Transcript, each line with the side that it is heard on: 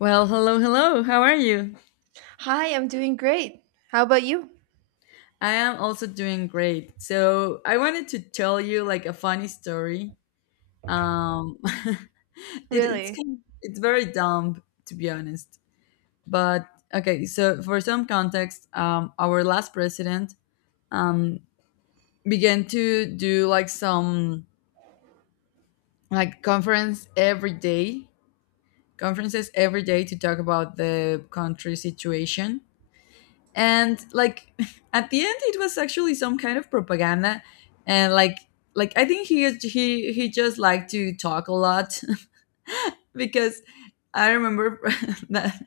left: Well, hello, hello. How are you?
right: Hi, I'm doing great. How about you?
left: I am also doing great. So I wanted to tell you like a funny story. Um, it, it's
right: Really?
left: kind it's very dumb to be honest. But okay, so for some context, our last president um began to do like some like conference every day, conferences every day to talk about the country situation and like at the end it was actually some kind of propaganda and like I think he just liked to talk a lot because I remember that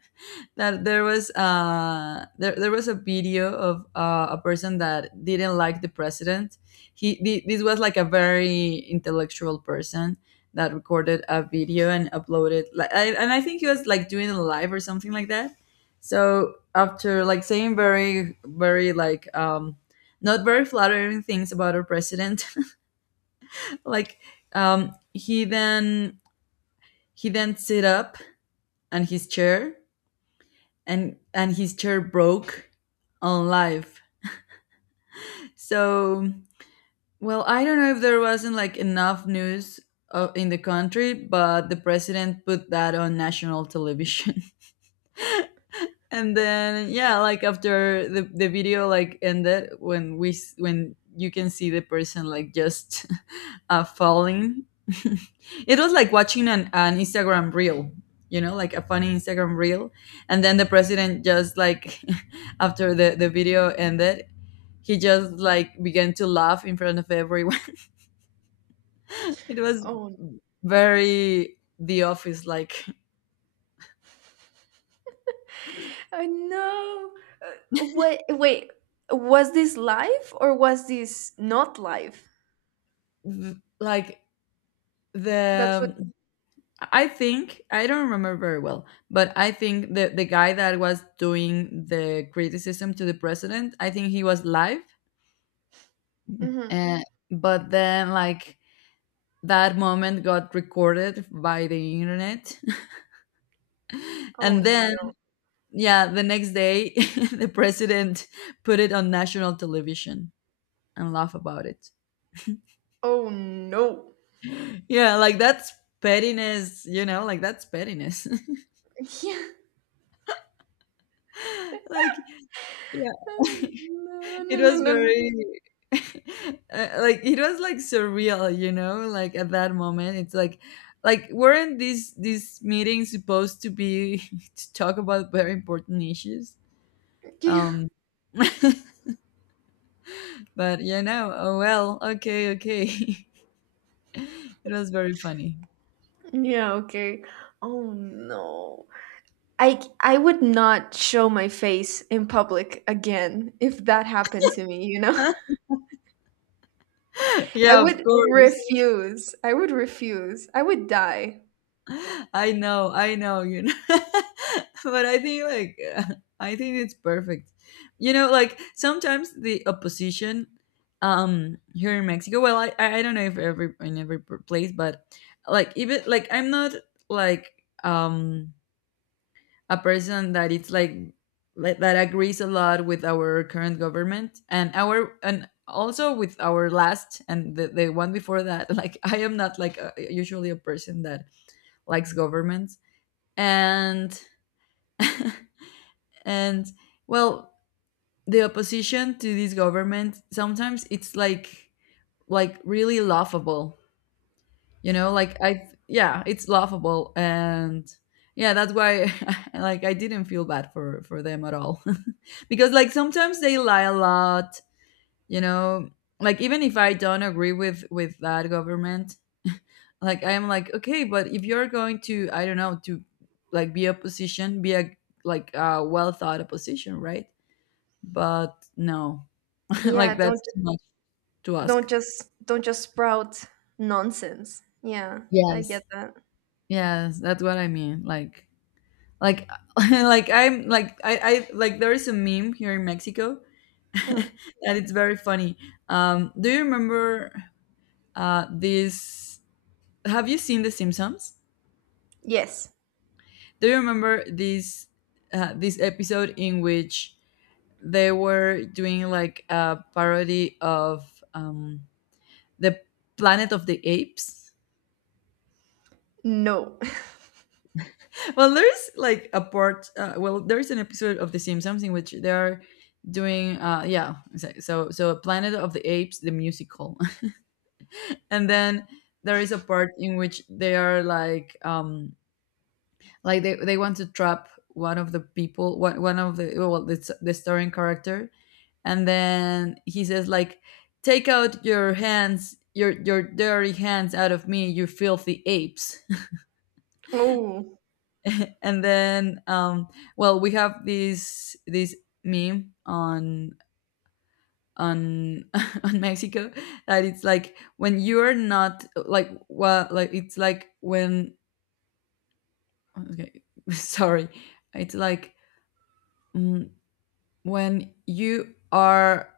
left: that there was there was a video of a person that didn't like the president. This was like a very intellectual person that recorded a video and uploaded like and I think he was like doing a live or something like that. So after like saying very very like not very flattering things about our president, like um he then he then sit up and his chair and his chair broke on live. So, well, I don't know if there wasn't like enough news in the country, but the president put that on national television. And then yeah, like after the video like ended when when you can see the person like just falling it was like watching an Instagram reel, you know, like a funny Instagram reel. And then the president just like after the video ended, he just like began to laugh in front of everyone. It was
right: Oh,
left: very the office like.
right: I know. Wait, wait. Was this live or was this not live?
left: Like
right: That's what.
left: the I think I don't remember very well, but I think the guy that was doing the criticism to the president, I think he was live,
right: Hmm.
left: and but then like that moment got recorded by the internet,
right: Oh
left: and then
right: no.
left: yeah, the next day the president put it on national television and laugh about it.
right: Oh no.
left: Yeah, like that's pettiness, you know, like that's pettiness.
right: Yeah.
left: Like yeah.
right: No,
left: It
right: no, no,
left: was
right: no, no.
left: very like it was like surreal, you know, like at that moment. It's like weren't these meetings supposed to be to talk about very important issues?
right: Yeah.
left: Um but you know, oh well, okay, okay. It was very funny.
right: Yeah, okay. Oh no. I would not show my face in public again if that happened to me, you know? I
left: Yeah, of
right: would
left: course.
right: refuse. I would refuse. I would die.
left: I know, you know. But I think like I think it's perfect. You know, like sometimes the opposition here in Mexico, well I don't know if every place, but like even like I'm not like a person that it's like that agrees a lot with our current government and our and also with our last and the one before that. Like I am not like a, usually a person that likes government, and and well, the opposition to this government sometimes it's like really laughable, you know, like I yeah, it's laughable. And yeah, that's why like I didn't feel bad for them at all. Because like sometimes they lie a lot, you know, like even if I don't agree with that government, like I'm like okay, but if you're going to, I don't know, to like be opposition, be a like a well thought opposition, right? But no,
right: Yeah,
left: like that's
right: don't
left: too much to
right: don't
left: ask.
right: just don't just sprout nonsense. Yeah, I
left: Yes.
right: get that.
left: Yes, that's what I mean. Like, like I'm like I like there is a meme here in Mexico, and
right: Mm.
left: it's very funny. Do you remember this? Have you seen The Simpsons?
right: Yes.
left: Do you remember this this episode in which they were doing like a parody of the Planet of the Apes?
right: No.
left: Well, there is like a part. Well, there is an episode of The Simpsons in which they are doing yeah so Planet of the Apes the musical. And then there is a part in which they are like they want to trap one of the people one of the well the starring character, and then he says like take out your hands your dirty hands out of me you filthy apes.
right: Oh,
left: And then well we have this meme on on on Mexico that it's like when you're not like well like it's like when okay sorry it's like mm, when you are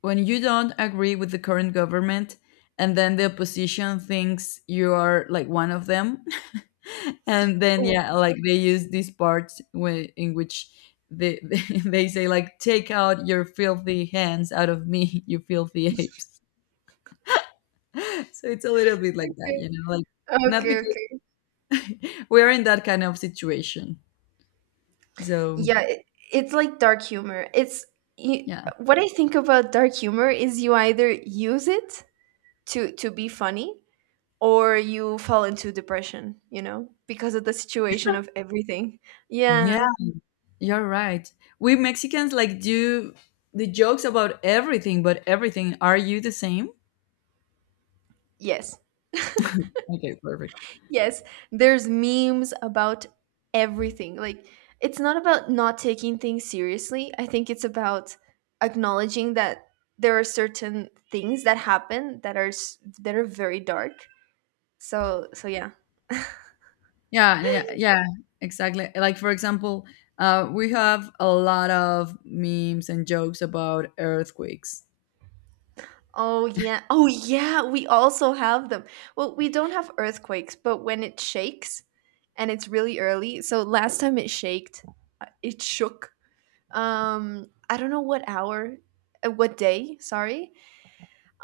left: when you don't agree with the current government, and then the opposition thinks you are like one of them. And then
right: oh.
left: yeah, like they use this part in which they they say like take out your filthy hands out of me, you filthy apes. So it's a little bit like that,
right: Okay.
left: you know, like not
right: Okay,
left: because
right: okay.
left: we're in that kind of situation, so
right: Yeah, it's like dark humor. It's You,
left: yeah.
right: what I think about dark humor is you either use it to be funny, or you fall into depression, because of the situation of everything. Yeah.
left: Yeah, you're right, we Mexicans like do the jokes about everything, but everything, are you the same?
right: Yes.
left: Okay, perfect.
right: Yes, there's memes about everything. Like, it's not about not taking things seriously. I think it's about acknowledging that there are certain things that happen that are that are very dark. So, yeah.
left: Yeah, and yeah, yeah, exactly. Like for example, we have a lot of memes and jokes about earthquakes.
right: Oh yeah. Oh yeah, we also have them. Well, we don't have earthquakes, but when it shakes and it's really early. So last time it shaked, it shook. I don't know what hour, what day, sorry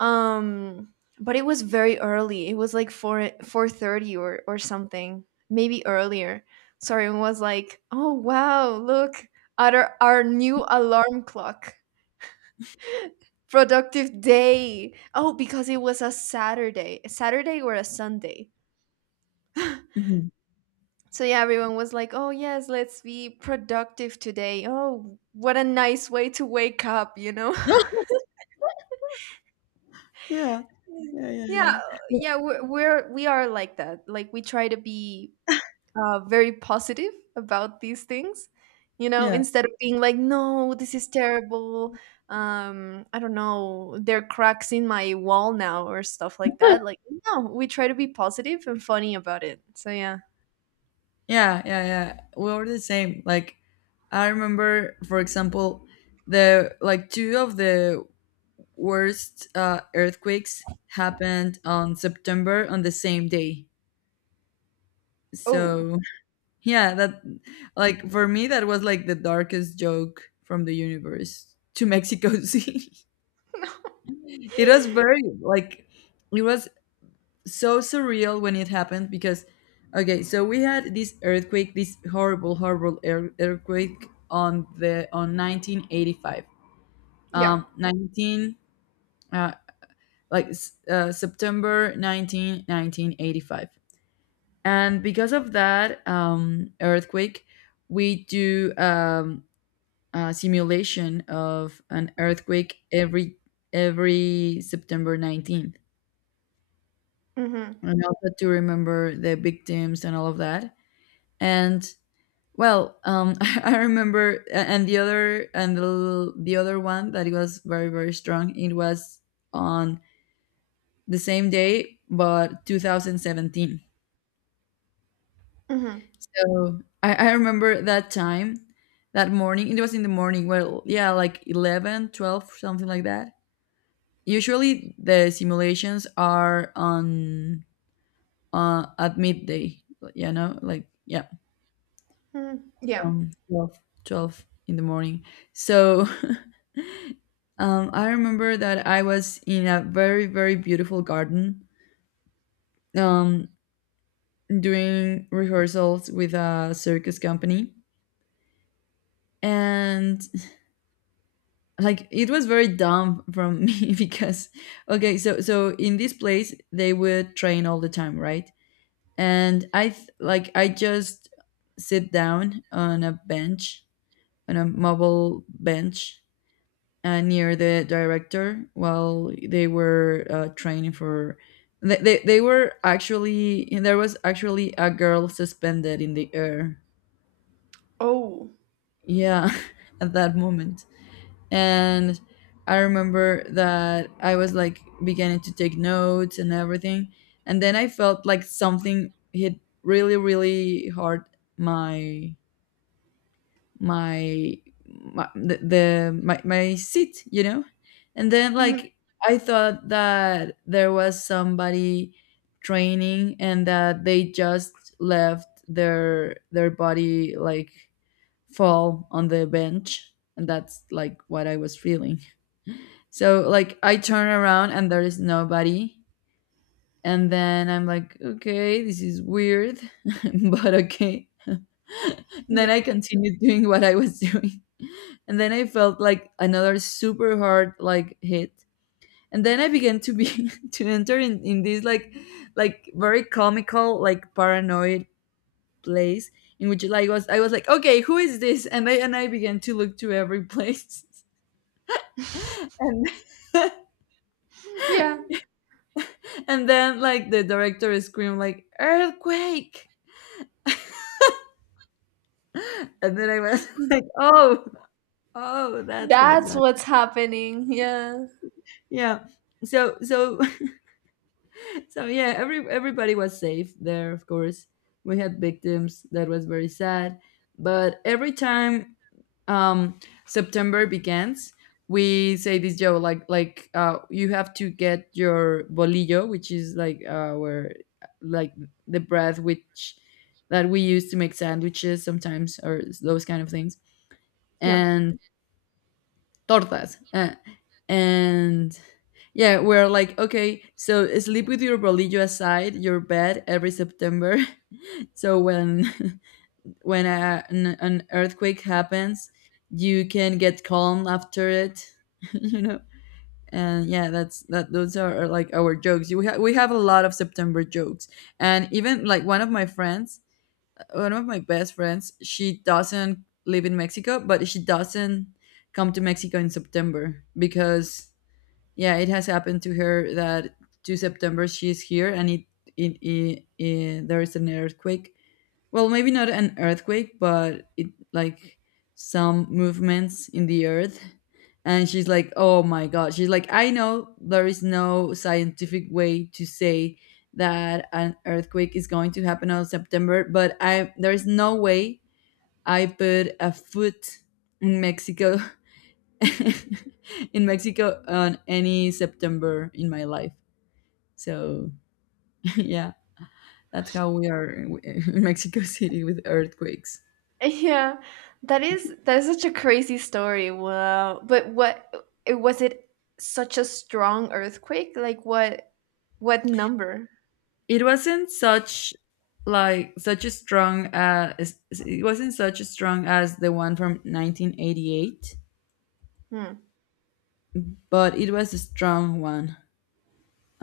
right: um but it was very early. It was like 4, 4:30 or something, maybe earlier. So everyone was like, oh wow, look at our new alarm clock, productive day, oh, because it was a Saturday or a Sunday.
left: Mhm.
right: So yeah, everyone was like, oh yes, let's be productive today, oh, what a nice way to wake up.
left: Yeah, yeah, yeah, yeah,
right: Yeah,
left: yeah,
right: yeah, we are like that, like we try to be very positive about these things,
left: yeah,
right: instead of being like, no, this is terrible. I don't know, there are cracks in my wall now, or stuff like that. Like, no, we try to be positive and funny about it. So yeah.
left: yeah, yeah. We are the same. Like I remember, for example, the like two of the worst earthquakes happened on September on the same day.
right: Oh.
left: So yeah, that like for me that was like the darkest joke from the universe to Mexico City. It was very like it was so surreal when it happened because okay, so we had this earthquake, this horrible horrible earthquake on the on 1985.
right: Yeah.
left: Um 19 uh like s- uh, September 19th, 19 1985. And because of that earthquake, we do simulation of an earthquake every September 19th,
right: Mm-hmm.
left: and also to remember the victims and all of that. And well, I remember, and the other and the other one that it was very very strong. It was on the same day, but 2017.
right: Mm-hmm.
left: So I remember that time, that morning. It was in the morning. Well, yeah, like 11, 12, something like that. Usually, the simulations are on at midday. You know, like yeah,
right: Hmm. Yeah.
left: 12, twelve in the morning. So I remember that I was in a very very beautiful garden um, doing rehearsals with a circus company, and like it was very dumb from me because okay so so in this place they would train all the time, right? And like I just sit down on a bench, on a mobile bench, near the director while they were training for they were actually there was actually a girl suspended in the air,
right: Oh.
left: yeah, at that moment. And I remember that I was like beginning to take notes and everything, and then I felt like something hit really really hard my my, my seat, you know. And then
right: Hmm.
left: like I thought that there was somebody training and that they just left their body like fall on the bench, and that's like what I was feeling. So like I turn around and there is nobody. And then I'm like, okay, this is weird, but okay.
right: Yeah.
left: Then I continued doing what I was doing. And then I felt like another super hard like hit. And then I began to be to enter in this like very comical, like paranoid place in which like was I was like, okay, who is this? And I began to look to every place. and
right: Yeah,
left: And then like the director screamed like earthquake. And then I was like, oh, oh, that's what's
right: that's
left: going.
right: what's happening. Yeah,
left: Yeah. So so yeah, every everybody was safe there, of course. We had victims. That was very sad. But every time um September begins we say this joke like you have to get your bolillo, which is like where like the bread which that we use to make sandwiches sometimes or those kind of things
right: yeah.
left: and tortas, and yeah we're like okay, so sleep with your bolillo aside your bed every September. So when an earthquake happens, you can get calm after it, you know. And yeah, that's that. Those are like our jokes. We we have a lot of September jokes, and even like one of my friends, one of my best friends, she doesn't live in Mexico, but she doesn't come to Mexico in September because yeah, it has happened to her that two September she's here and it there is an earthquake, well, maybe not an earthquake, but it like some movements in the earth. And she's like, "Oh my god." She's like, "I know there is no scientific way to say that an earthquake is going to happen on September, but I there is no way I put a foot in Mexico in Mexico on any September in my life." So, yeah, that's how we are in Mexico City with earthquakes.
right: Yeah, that is such a crazy story. Wow. But was it such a strong earthquake? Like what number?
left: It wasn't such, like, such a strong, it wasn't such a strong as the one from 1988,
right: Hmm.
left: but it was a strong one.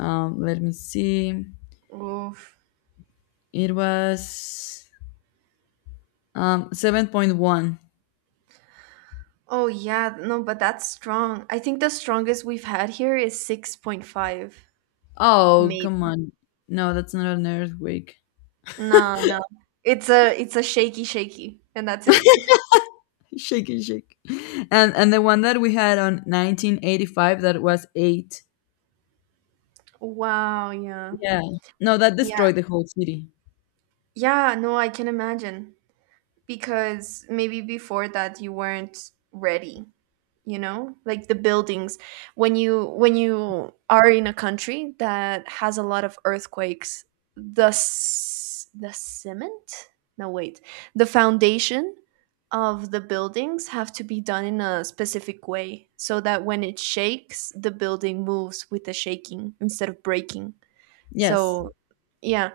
left: Let me see,
right: Oof.
left: it was 7.1.
right: Oh yeah, no, but that's strong. I think the strongest we've had here is 6.5,
left: Oh, come
right: maybe.
left: on. No, that's not an earthquake.
right: No, no. It's a shaky shaky, and that's it.
left: Shake it, shake. And the one that we had on 1985, that was 8.
right: Wow, yeah.
left: Yeah, no, that
right: Yeah.
left: destroyed the whole city.
right: Yeah, no, I can imagine, because maybe before that you weren't ready. You know, like the buildings, when you are in a country that has a lot of earthquakes, the the cement, no wait, the foundation of the buildings have to be done in a specific way so that when it shakes, the building moves with the shaking instead of breaking.
left: Yes.
right: So yeah,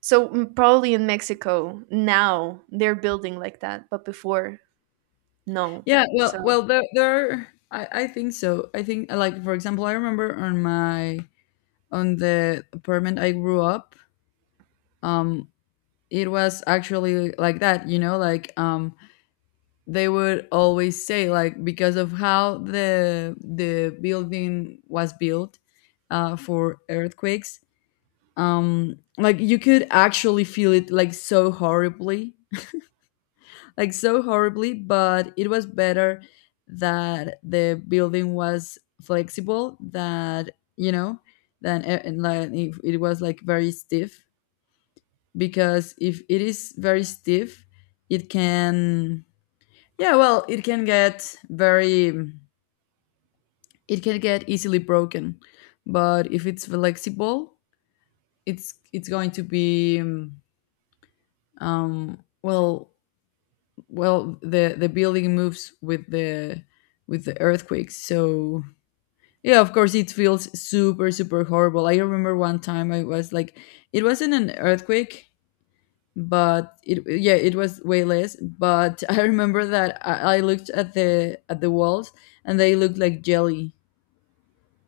right: so probably in Mexico now they're building like that, but before, no.
left: Yeah, well,
right: So,
left: well, there. I think so. I think, like, for example, I remember on my on the apartment I grew up. Um, it was actually like that, you know, like they would always say, like, because of how the building was built, for earthquakes. Like, you could actually feel it like so horribly, but it was better that the building was flexible, that, you know, and like if it was like very stiff. Because if it is very stiff, it can, yeah, well, it can get very, it can get easily broken. But if it's flexible, it's going to be um well well, the building moves with the earthquakes. So, yeah, of course it feels super super horrible. I remember one time I was like, it wasn't an earthquake, but it was way less, but I remember that I looked at the walls, and they looked like jelly.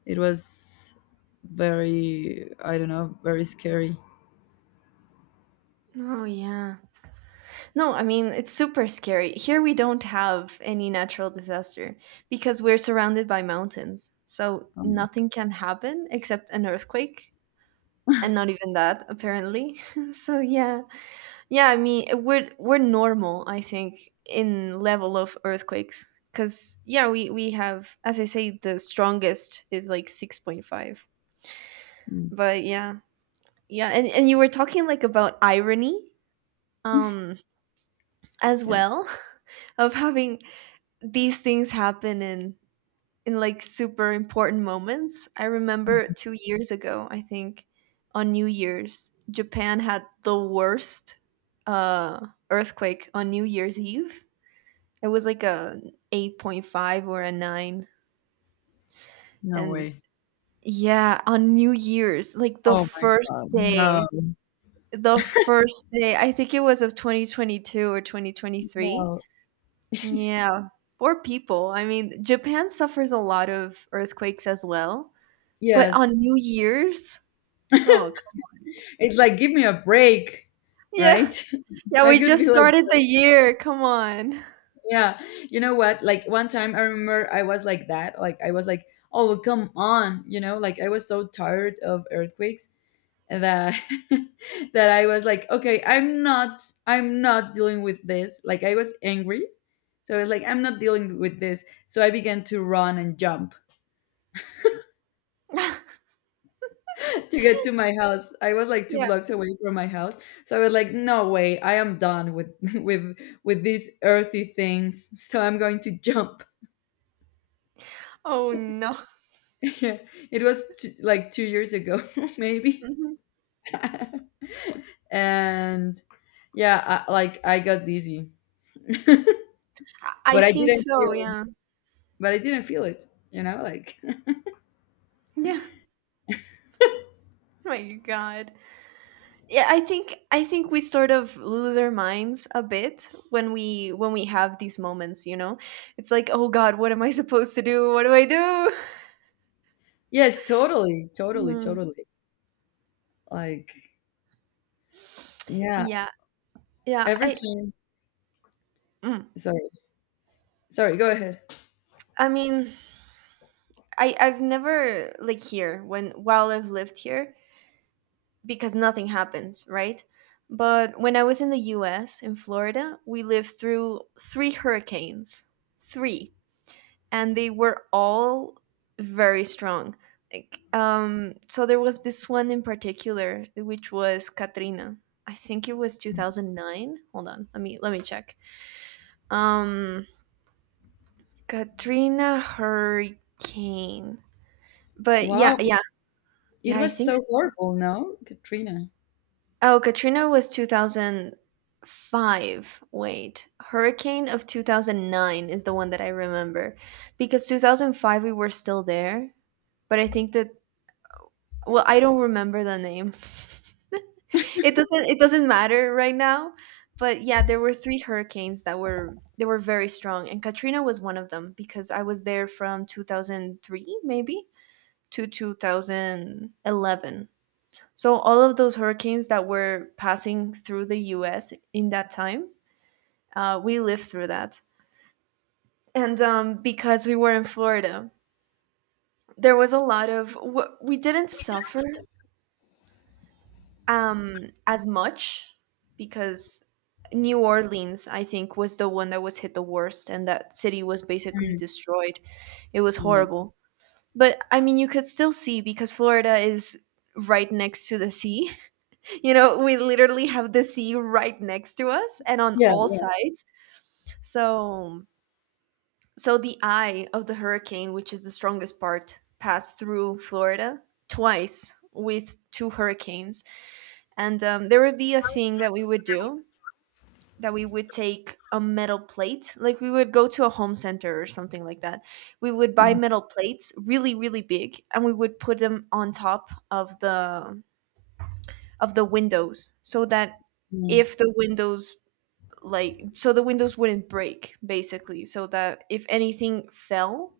left: It was very, I don't know, very scary.
right: oh yeah. No, I mean, it's super scary. Here we don't have any natural disaster because we're surrounded by mountains. So
left: Um.
right: nothing can happen except an earthquake, and not even that, apparently. So yeah. Yeah, I mean, we're normal, I think, in level of earthquakes, cuz yeah, we have, as I say, the strongest is like 6.5.
left: Mm.
right: But yeah. Yeah, and you were talking like about irony, um as
left: Yes.
right: well, of having these things happen in like super important moments. I remember 2 years ago, I think, on New Year's, Japan had the worst earthquake on New Year's Eve. It was like a 8.5 or a 9,
left: No
right: and
left: way.
right: yeah, on New Year's, like the
left: Oh my
right: first
left: god,
right: day,
left: no.
right: the first day, I think it was of 2022 or 2023.
left: No.
right: Yeah, or people. I mean, Japan suffers a lot of earthquakes as well, but on
left: Yes.
right: New Year's, oh, come on.
left: It's like, give me a break,
right: Yeah,
left: right?
right: yeah,
left: I
right: we
left: could be
right: just
left: like,
right: started the year. Come on.
left: yeah, you know what? Like, one time I remember I was like that. Like, I was like, oh, come on, you know, like, I was so tired of earthquakes that that I was like, okay, I'm not dealing with this. Like, I was angry. So I was like, I'm not dealing with this. So I began to run and jump to get to my house. I was like two
right: Yeah.
left: blocks away from my house, so I was like, "No way! I am done with with with these earthy things." So I'm going to jump.
right: Oh no.
left: Yeah, it was like 2 years ago, maybe.
right: Mhm.
left: And yeah, like I got dizzy.
right: I I
left: but I
right: think
left: didn't
right: so,
left: feel.
right: yeah.
left: But I didn't feel it. You know, like
right: Yeah. My God. Yeah, I think we sort of lose our minds a bit when we have these moments, you know? It's like, oh God, what am I supposed to do? What do I do?
left: yes, totally, totally,
right: Mhm.
left: totally. Like, yeah,
right: Yeah. Yeah,
left: every
right: I
left: time.
right: Mm.
left: Sorry, sorry. Go ahead.
right: I mean, I've never, like here, when while I've lived here, because nothing happens, right? But when I was in the U.S. in Florida, we lived through three hurricanes, three, and they were all very strong. Like, so there was this one in particular, which was Katrina. I think it was 2009. Hold on, let me check. Um, Katrina hurricane. But yeah,
left: Wow.
right: yeah. Yeah,
left: It
right: I
left: was
right: think
left: so
right: so.
left: horrible, no, Katrina?
right: Oh, Katrina was 2005. Wait. Hurricane of 2009 is the one that I remember, because 2005 we were still there, but I think that well, I don't remember the name. It doesn't matter right now, but yeah, there were three hurricanes that were they were very strong, and Katrina was one of them because I was there from 2003 maybe to 2011. So all of those hurricanes that were passing through the U.S. in that time, we lived through that, and because we were in Florida, there was a lot of, we didn't suffer as much, because New Orleans, I think, was the one that was hit the worst, and that city was basically
left: Mm.
right: destroyed. It was
left: Yes.
right: horrible, but I mean, you could still see, because Florida is right next to the sea. You know, we literally have the sea right next to us and on
left: Yeah,
right: all
left: yeah.
right: sides. So, so the eye of the hurricane, which is the strongest part, passed through Florida twice with two hurricanes. And there would be a thing that we would do, that we would take a metal plate, like we would go to a home center or something like that. We would buy metal plates, really, really big, and we would put them on top of the windows so that
left: Mhm,
right: if the windows like so the windows wouldn't break, basically, so that if anything fell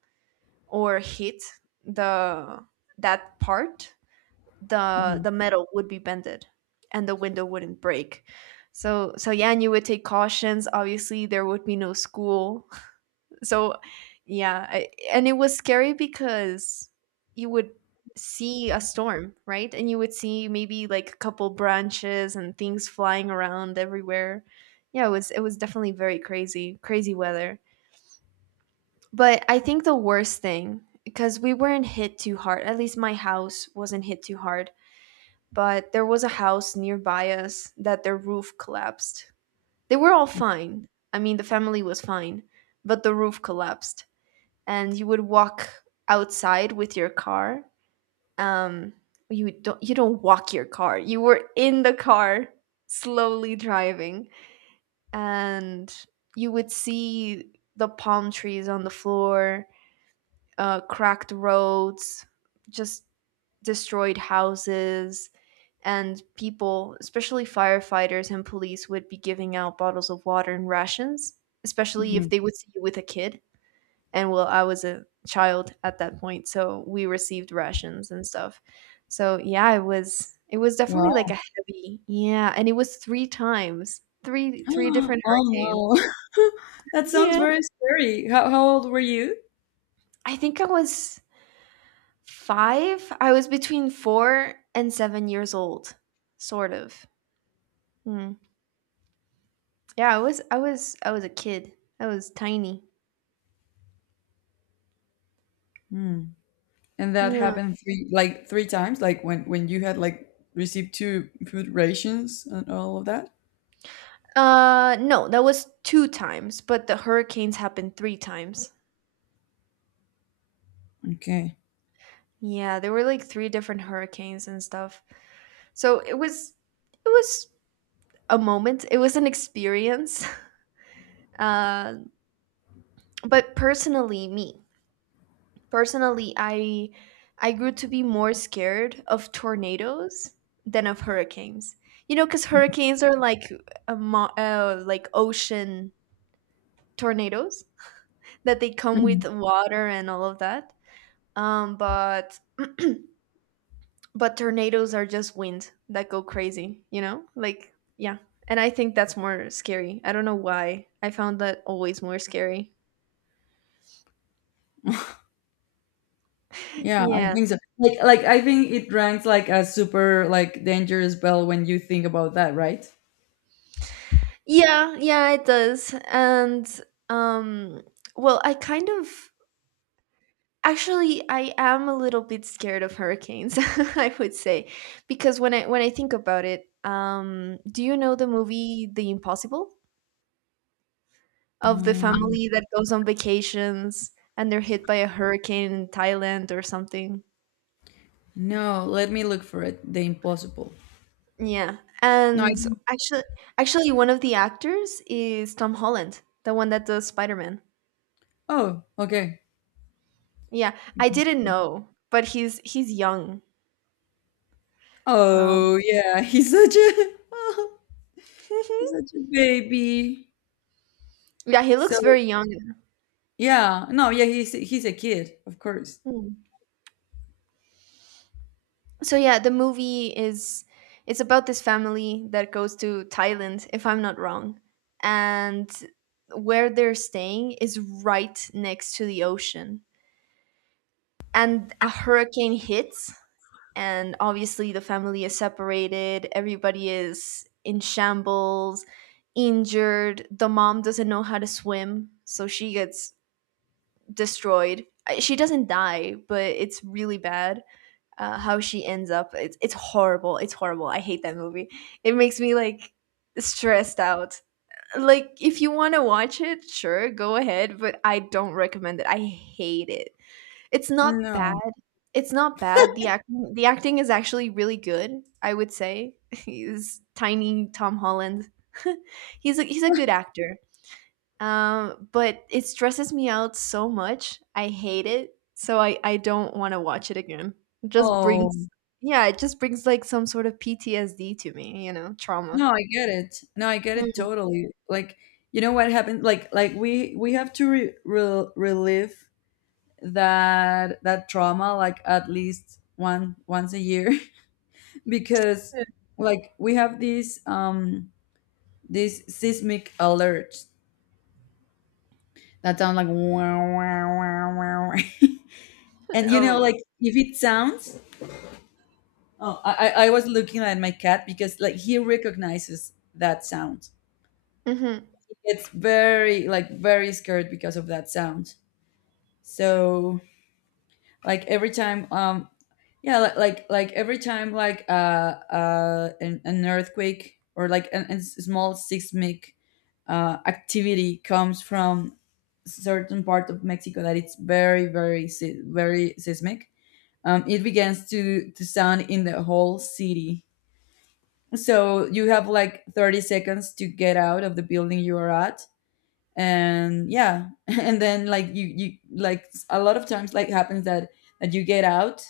right: or hit the that part, the
left: mhm,
right: the metal would be bended and the window wouldn't break. So yeah, and you would take cautions. Obviously there would be no school. So, yeah, and it was scary because you would see a storm, right? And you would see maybe like a couple branches and things flying around everywhere. Yeah, it was definitely very crazy, crazy weather. But I think the worst thing, because we weren't hit too hard. At least my house wasn't hit too hard, but there was a house nearby us that their roof collapsed. They were all fine. I mean, the family was fine, but the roof collapsed and you would walk outside with your car. Um, you don't walk your car. You were in the car slowly driving, and you would see the palm trees on the floor, cracked roads, just destroyed houses. And people, especially firefighters and police, would be giving out bottles of water and rations, especially if
left: mhm.
right: they would see you with a kid. And, well, I was a child at that point, so we received rations and stuff. So yeah, it was definitely
left: Wow.
right: like a heavy, yeah. And it was three times, three, three different
left: Oh
right: hurricanes.
left: no. That sounds
right: Yeah,
left: very scary. How old were you?
right: I think I was five. I was between 4 and 7 years old, sort of. Mm. Yeah, I was a kid. I was tiny.
left: Mm. And that
right: Yeah.
left: happened three like three times, like when you had like received two food rations and all of that?
right: No, that was two times, but the hurricanes happened three times.
left: Okay.
right: Yeah, there were like 3 different hurricanes and stuff. So it was, it was a moment. It was an experience. Uh, but personally, me personally, I grew to be more scared of tornadoes than of hurricanes. You know, because hurricanes are like a ocean tornadoes, that they come
left: Mhm.
right: with water and all of that. But but tornadoes are just wind that go crazy, you know, like, yeah. And I think that's more scary. I don't know why I found that always more scary.
left: Yeah, I
right: Yeah,
left: think so. Like I think it ranks like a super like dangerous bell when you think about that, right?
right: yeah, yeah, it does. And, um well, I kind of actually, I am a little bit scared of hurricanes, I would say. Because when I think about it, do you know the movie The Impossible, of the
left: Mm.
right: family that goes on vacations and they're hit by a hurricane in Thailand or something?
left: No, let me look for it. The Impossible.
right: Yeah,
left: No, I
right: and
left: didn't.
right: actually, actually, one of the actors is Tom Holland, the one that does Spider Man.
left: Oh, okay.
right: Yeah, I didn't know, but he's young. Um,
left: Oh, yeah. He's such a he's such a baby.
right: yeah, he looks
left: So
right: very young.
left: yeah, no, yeah. He's a kid, of course.
right: Mm. So yeah, the movie is it's about this family that goes to Thailand, if I'm not wrong, and where they're staying is right next to the ocean, and a hurricane hits, and obviously the family is separated, everybody is in shambles, injured. The mom doesn't know how to swim, so she gets destroyed. She doesn't die, but it's really bad how she ends up. It's horrible, it's horrible. I hate that movie. It makes me like stressed out. Like, if you want to watch it, sure, go ahead, but I don't recommend it. I hate it. It's not bad.
left: No.
right: It's not bad. The acting is actually really good, I would say. He's tiny Tom Holland. He's a good actor. But it stresses me out so much. I hate it. So I don't want to watch it again. It just
left: Oh,
right: brings, yeah, it just brings like some sort of PTSD to me, trauma.
left: no. I get it. No, I get it
right: Mm.
left: totally. Like, you know what happened? Like we have to relive that that trauma like at least one once a year because like we have this these seismic alerts that sound like wow wow wow wow, wow. And you know,
right: Oh.
left: like if it sounds, oh, I was looking at my cat because like he recognizes that sound.
right: Mhm.
left: It's very, like, very scared because of that sound. So, like every time yeah, like every time like an earthquake or like a small seismic activity comes from certain part of Mexico that it's very, very, very seismic, it begins to sound in the whole city. So you have like 30 seconds to get out of the building you are at, and yeah, and then like you like a lot of times like happens that that you get out,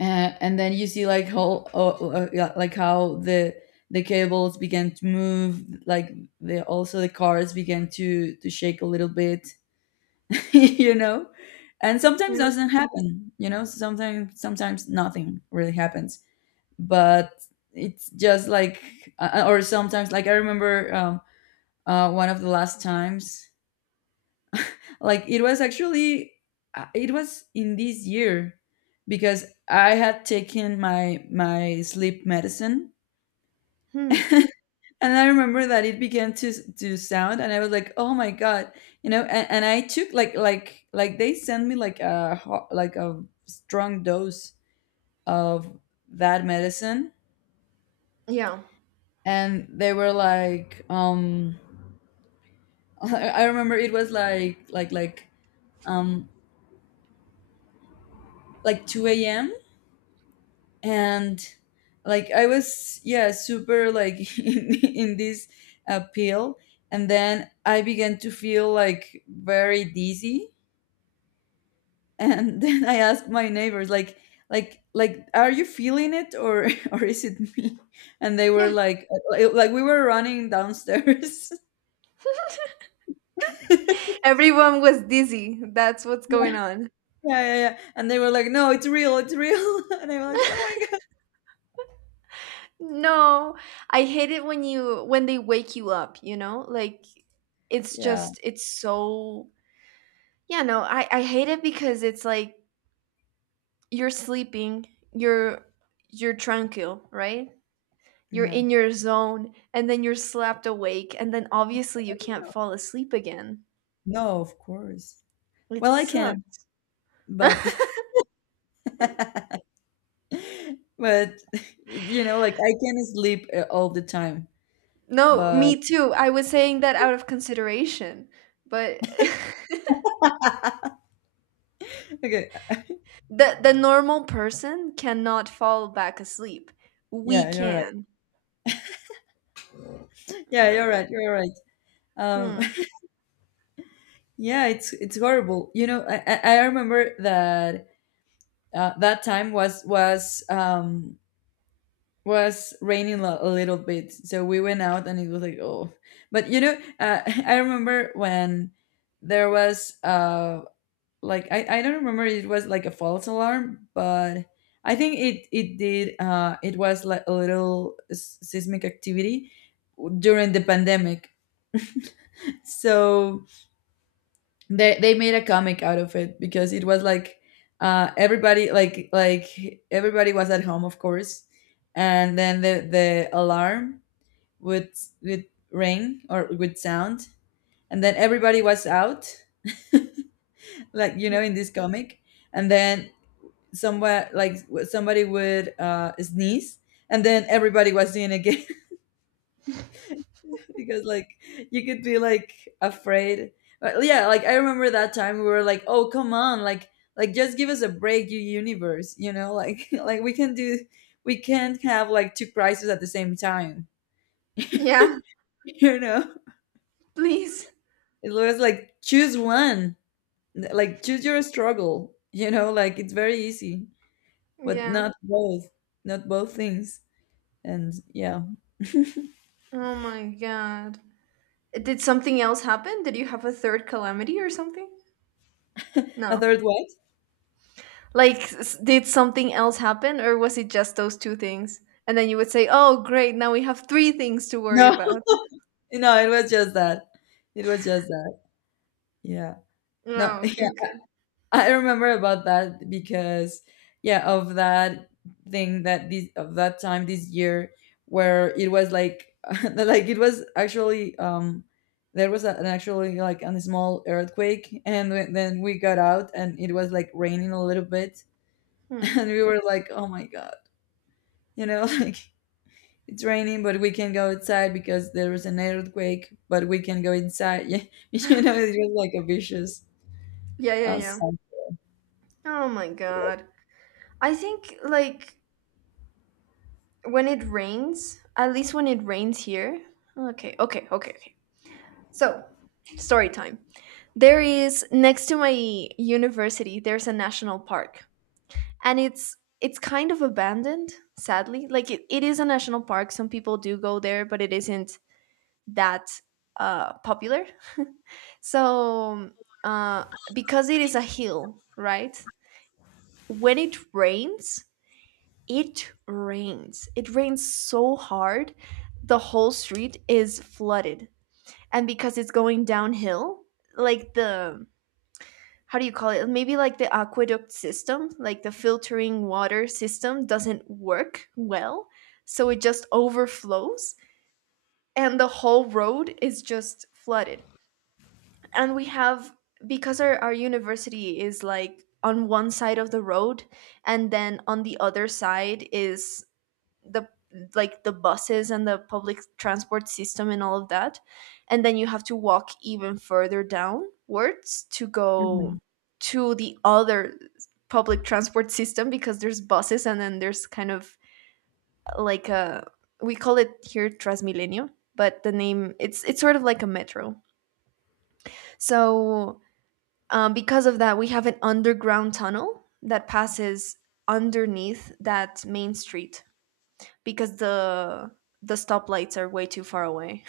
left: and then you see like how yeah, like how the cables began to move, like the also the cars began to shake a little bit, you know. And
right: Yeah.
left: sometimes doesn't happen, you know, sometimes sometimes nothing really happens, but it's just like, or sometimes like I remember one of the last times, like it was actually, it was in this year because I had taken my my sleep medicine.
right: Hmm.
left: And I remember that it began to sound, and I was like, "Oh my god!" You know, and I took like they sent me like a like a strong dose of that medicine,
right: Yeah.
left: and they were like, I remember it was um like 2 a.m., and like I was, yeah, super like in this, pill, and then I began to feel like very dizzy, and then I asked my neighbors, like, are you feeling it or or is it me? And they were
right: Yeah.
left: like, we were running downstairs. Yeah,
right: Everyone was dizzy. That's what's
left: yeah,
right: going on.
left: yeah, yeah. And they were like, no, it's real, it's real. And I was like, oh my god.
right: No, I hate it when they wake you up, you know? Like, it's
left: Yeah,
right: just it's so, yeah, no, I hate it because it's like you're sleeping, you're you're tranquil, right? You're
left: yeah.
right: in your zone, and then you're slapped awake, and then obviously you can't fall asleep again.
left: No, of course.
right: It
left: Well, I can,
right: sucks.
left: but but you know, like I can sleep, all the time.
right: No,
left: But
right: me too. I was saying that out of consideration, but
left: okay,
right: The normal person cannot fall back asleep. We
left: yeah, you're right.
right: can. Oh
left: Yeah,
right: my
left: you're
right: god.
left: right. You're right. Um,
right: Hmm.
left: yeah, it's horrible. You know, I remember that, that time was raining lo- a little bit, so we went out and it was like, oh, but you know, I remember when there was uh, like I don't remember if it was like a false alarm, but I think it was like a little seismic activity during the pandemic. So, they made a comic out of it because it was like, everybody, like everybody was at home, of course, and then the alarm would would ring or would sound, and then everybody was out, like, you
right: Yeah.
left: know, in this comic. And then somewhere, like, w- somebody would, sneeze, and then everybody was doing again because, like, you could be like afraid, but yeah, like I remember that time we were like, oh, come on, like, just give us a break, you universe. You know, like like we can do, we can't have like two crises at the same time.
right: Yeah,
left: You know,
right: please.
left: it was like, choose one. Like, choose your struggle. You know, like, it's very easy, but
right: Yeah.
left: not both, not both things. And yeah.
right: Oh my god. Did something else happen? Did you have a third calamity or something?
left: A
right: No.
left: third what?
right: Like, s- did something else happen, or was it just those two things? And then you would say, "Oh, great. Now we have three things to worry
left: No.
right: about."
left: No, it was just that, it was just that. Yeah. No.
right: No, okay, okay.
left: I remember about that because, yeah, of that thing that this of that time this year where it was like like it was actually there was an actually like a small earthquake, and then we got out and it was like raining a little bit.
right: Hmm.
left: And we were like, oh my god, you know. Like, it's raining but we can go outside because there was an earthquake but we can go inside. Yeah, you know, it was like a vicious,
right: Yeah, yeah, yeah.
left: cycle.
right: Oh my god. I think like when it rains, at least when it rains here. Okay, okay, okay, okay. So, story time. There is, next to my university, there's a national park. And it's kind of abandoned, sadly. Like, it is a national park. Some people do go there, but it isn't that popular. So, uh because it is a hill, right? When it rains, it rains. It rains so hard, the whole street is flooded. And because it's going downhill, like, the how do you call it? Maybe like the aqueduct system, like the filtering water system doesn't work well, so it just overflows and the whole road is just flooded. And we have, because our university is like on one side of the road, and then on the other side is the like the buses and the public transport system and all of that, and then you have to walk even further downwards to
left: Mhm.
right: go to the other public transport system because there's buses, and then there's kind of like a, we call it here Transmilenio, but the name it's sort of like a metro. So because of that we have an underground tunnel that passes underneath that main street because the stoplights are way too far away.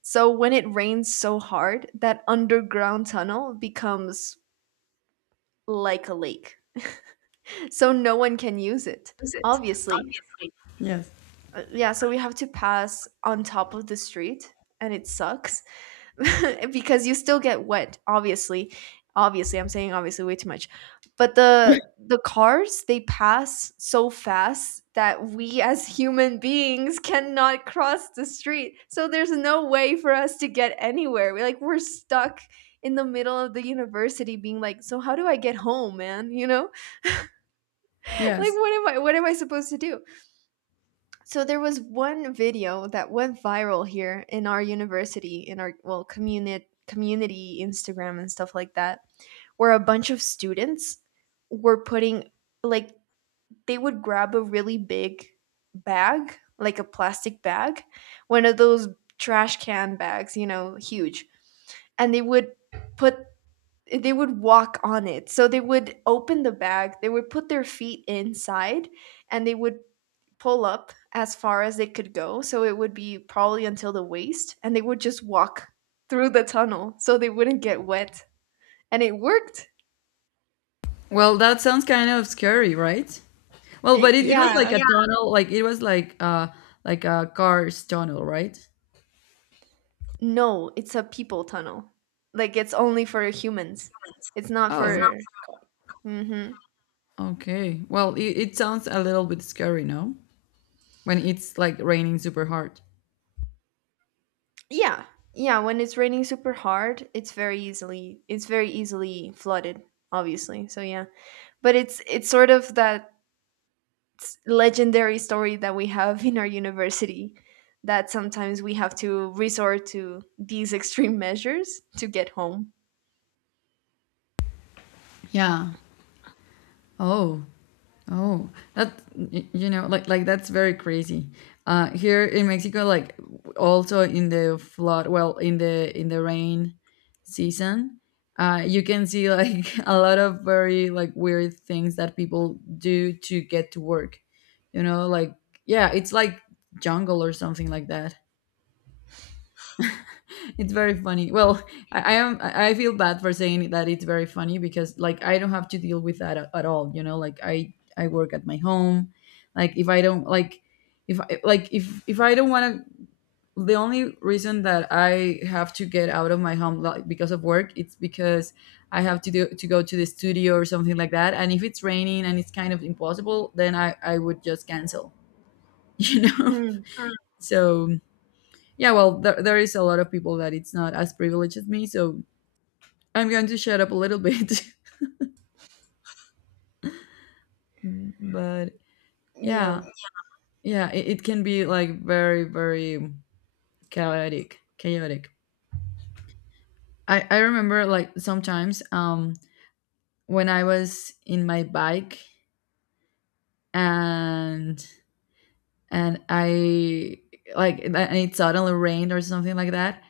right: So when it rains so hard, that underground tunnel becomes like a lake. So no one can use it. Obviously.
left: Yes.
right: Yeah, so we have to pass on top of the street, and it sucks because you still get wet, obviously. Obviously, I'm saying obviously way too much. But the cars, they pass so fast that we as human beings cannot cross the street. So there's no way for us to get anywhere. We're like, we're stuck in the middle of the university being like, "So how do I get home, man?" You know? Like,
left: Yes.
right: what am I supposed to do? So there was one video that went viral here in our university, in our, well, community Instagram and stuff like that, where a bunch of students were putting, like, they would grab a really big bag, like a plastic bag, one of those trash can bags, you know, huge, and they would put, they would walk on it. So they would open the bag, they would put their feet inside, and they would pull up as far as they could go. So it would be probably until the waist, and they would just walk through the tunnel so they wouldn't get wet. And it worked.
left: Well, that sounds kind of scary, right? Well,
right: I-
left: but it was
right: yeah.
left: like a yeah, tunnel, like it was like a car's tunnel, right? It's,
right: No, it's a people tunnel. Like, it's only for humans. It's not
left: oh,
right: for. Hmm.
left: not. Okay. Well, it sounds a little bit scary, no? When it's like raining super hard.
right: Yeah. Yeah. When it's raining super hard, it's very easily flooded, obviously. So yeah. But it's sort of that s- legendary story that we have in our university that sometimes we have to resort to these extreme measures to get home.
left: Yeah. Oh. Oh, that y- you know, like that's very crazy. Here in Mexico, like, also in the flood, well, in the rain season, you can see like a lot of very like weird things that people do to get to work. You know, like yeah, it's like jungle or something like that. It's very funny. Well, I am. I feel bad for saying that it's very funny because, like, I don't have to deal with that at all. You know, like I work at my home. Like, if I don't like if I don't want to. The only reason that I have to get out of my home, like, because of work, it's because I have to do to go to the studio or something like that. And if it's raining and it's kind of impossible, then I would just cancel. You know.
right: Mm,
left: So yeah, well, there is a lot of people that it's not as privileged as me. So I'm going to shut up a little bit, but yeah,
right: yeah.
left: yeah, it can be like very, very chaotic, chaotic. I remember, like, sometimes when I was in my bike, and I like, and it suddenly rained or something like that.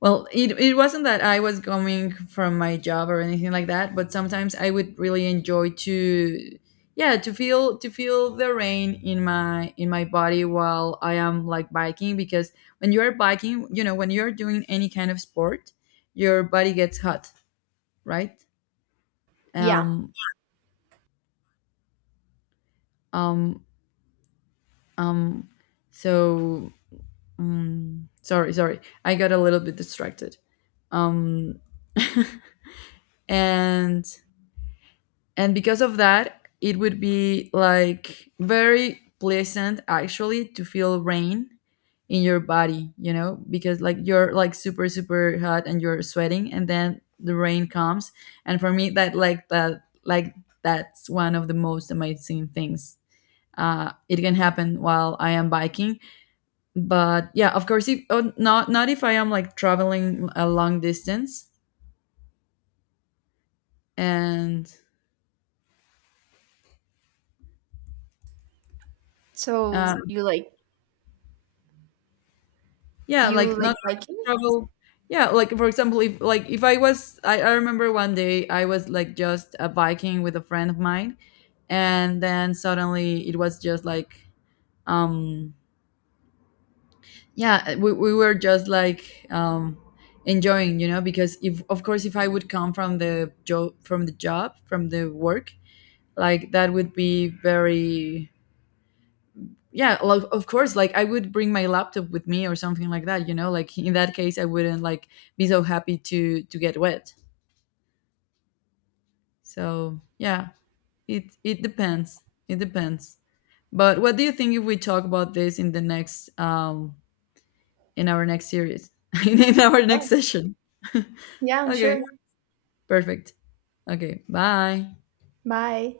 left: Well, it wasn't that I was going from my job or anything like that, but sometimes I would really enjoy to yeah, to feel the rain in my body while I am like biking because when you are biking, you know, when you're doing any kind of sport, your body gets hot, right?
right: Yeah.
left: Um um um so Sorry, sorry. I got a little bit distracted. Um and and because of that it would be like very pleasant actually to feel rain in your body, you know, because like you're like super super hot and you're sweating and then the rain comes, and for me that like that's one of the most amazing things, it can happen while I am biking, but yeah, of course, if, oh, not not if I am like traveling a long distance, and uh,
right: So you like,
left: yeah,
right: you
left: like
right: like
left: not
right: biking?
left: travel. Yeah, like for example, if like if I was, I remember one day I was like just biking with a friend of mine, and then suddenly it was just like, um, yeah, we were just like enjoying, you know, because if of course if I would come from the job, from the job, from the work, like that would be very yeah, well, of course, like I would bring my laptop with me or something like that, you know, like in that case I wouldn't like be so happy to get wet, so yeah, it depends, it depends, but what do you think if we talk about this in the next in our next series in our
right: Yeah.
left: next session?
right: Yeah,
left: Okay?
right: sure.
left: Perfect. Okay, bye.
right: Bye.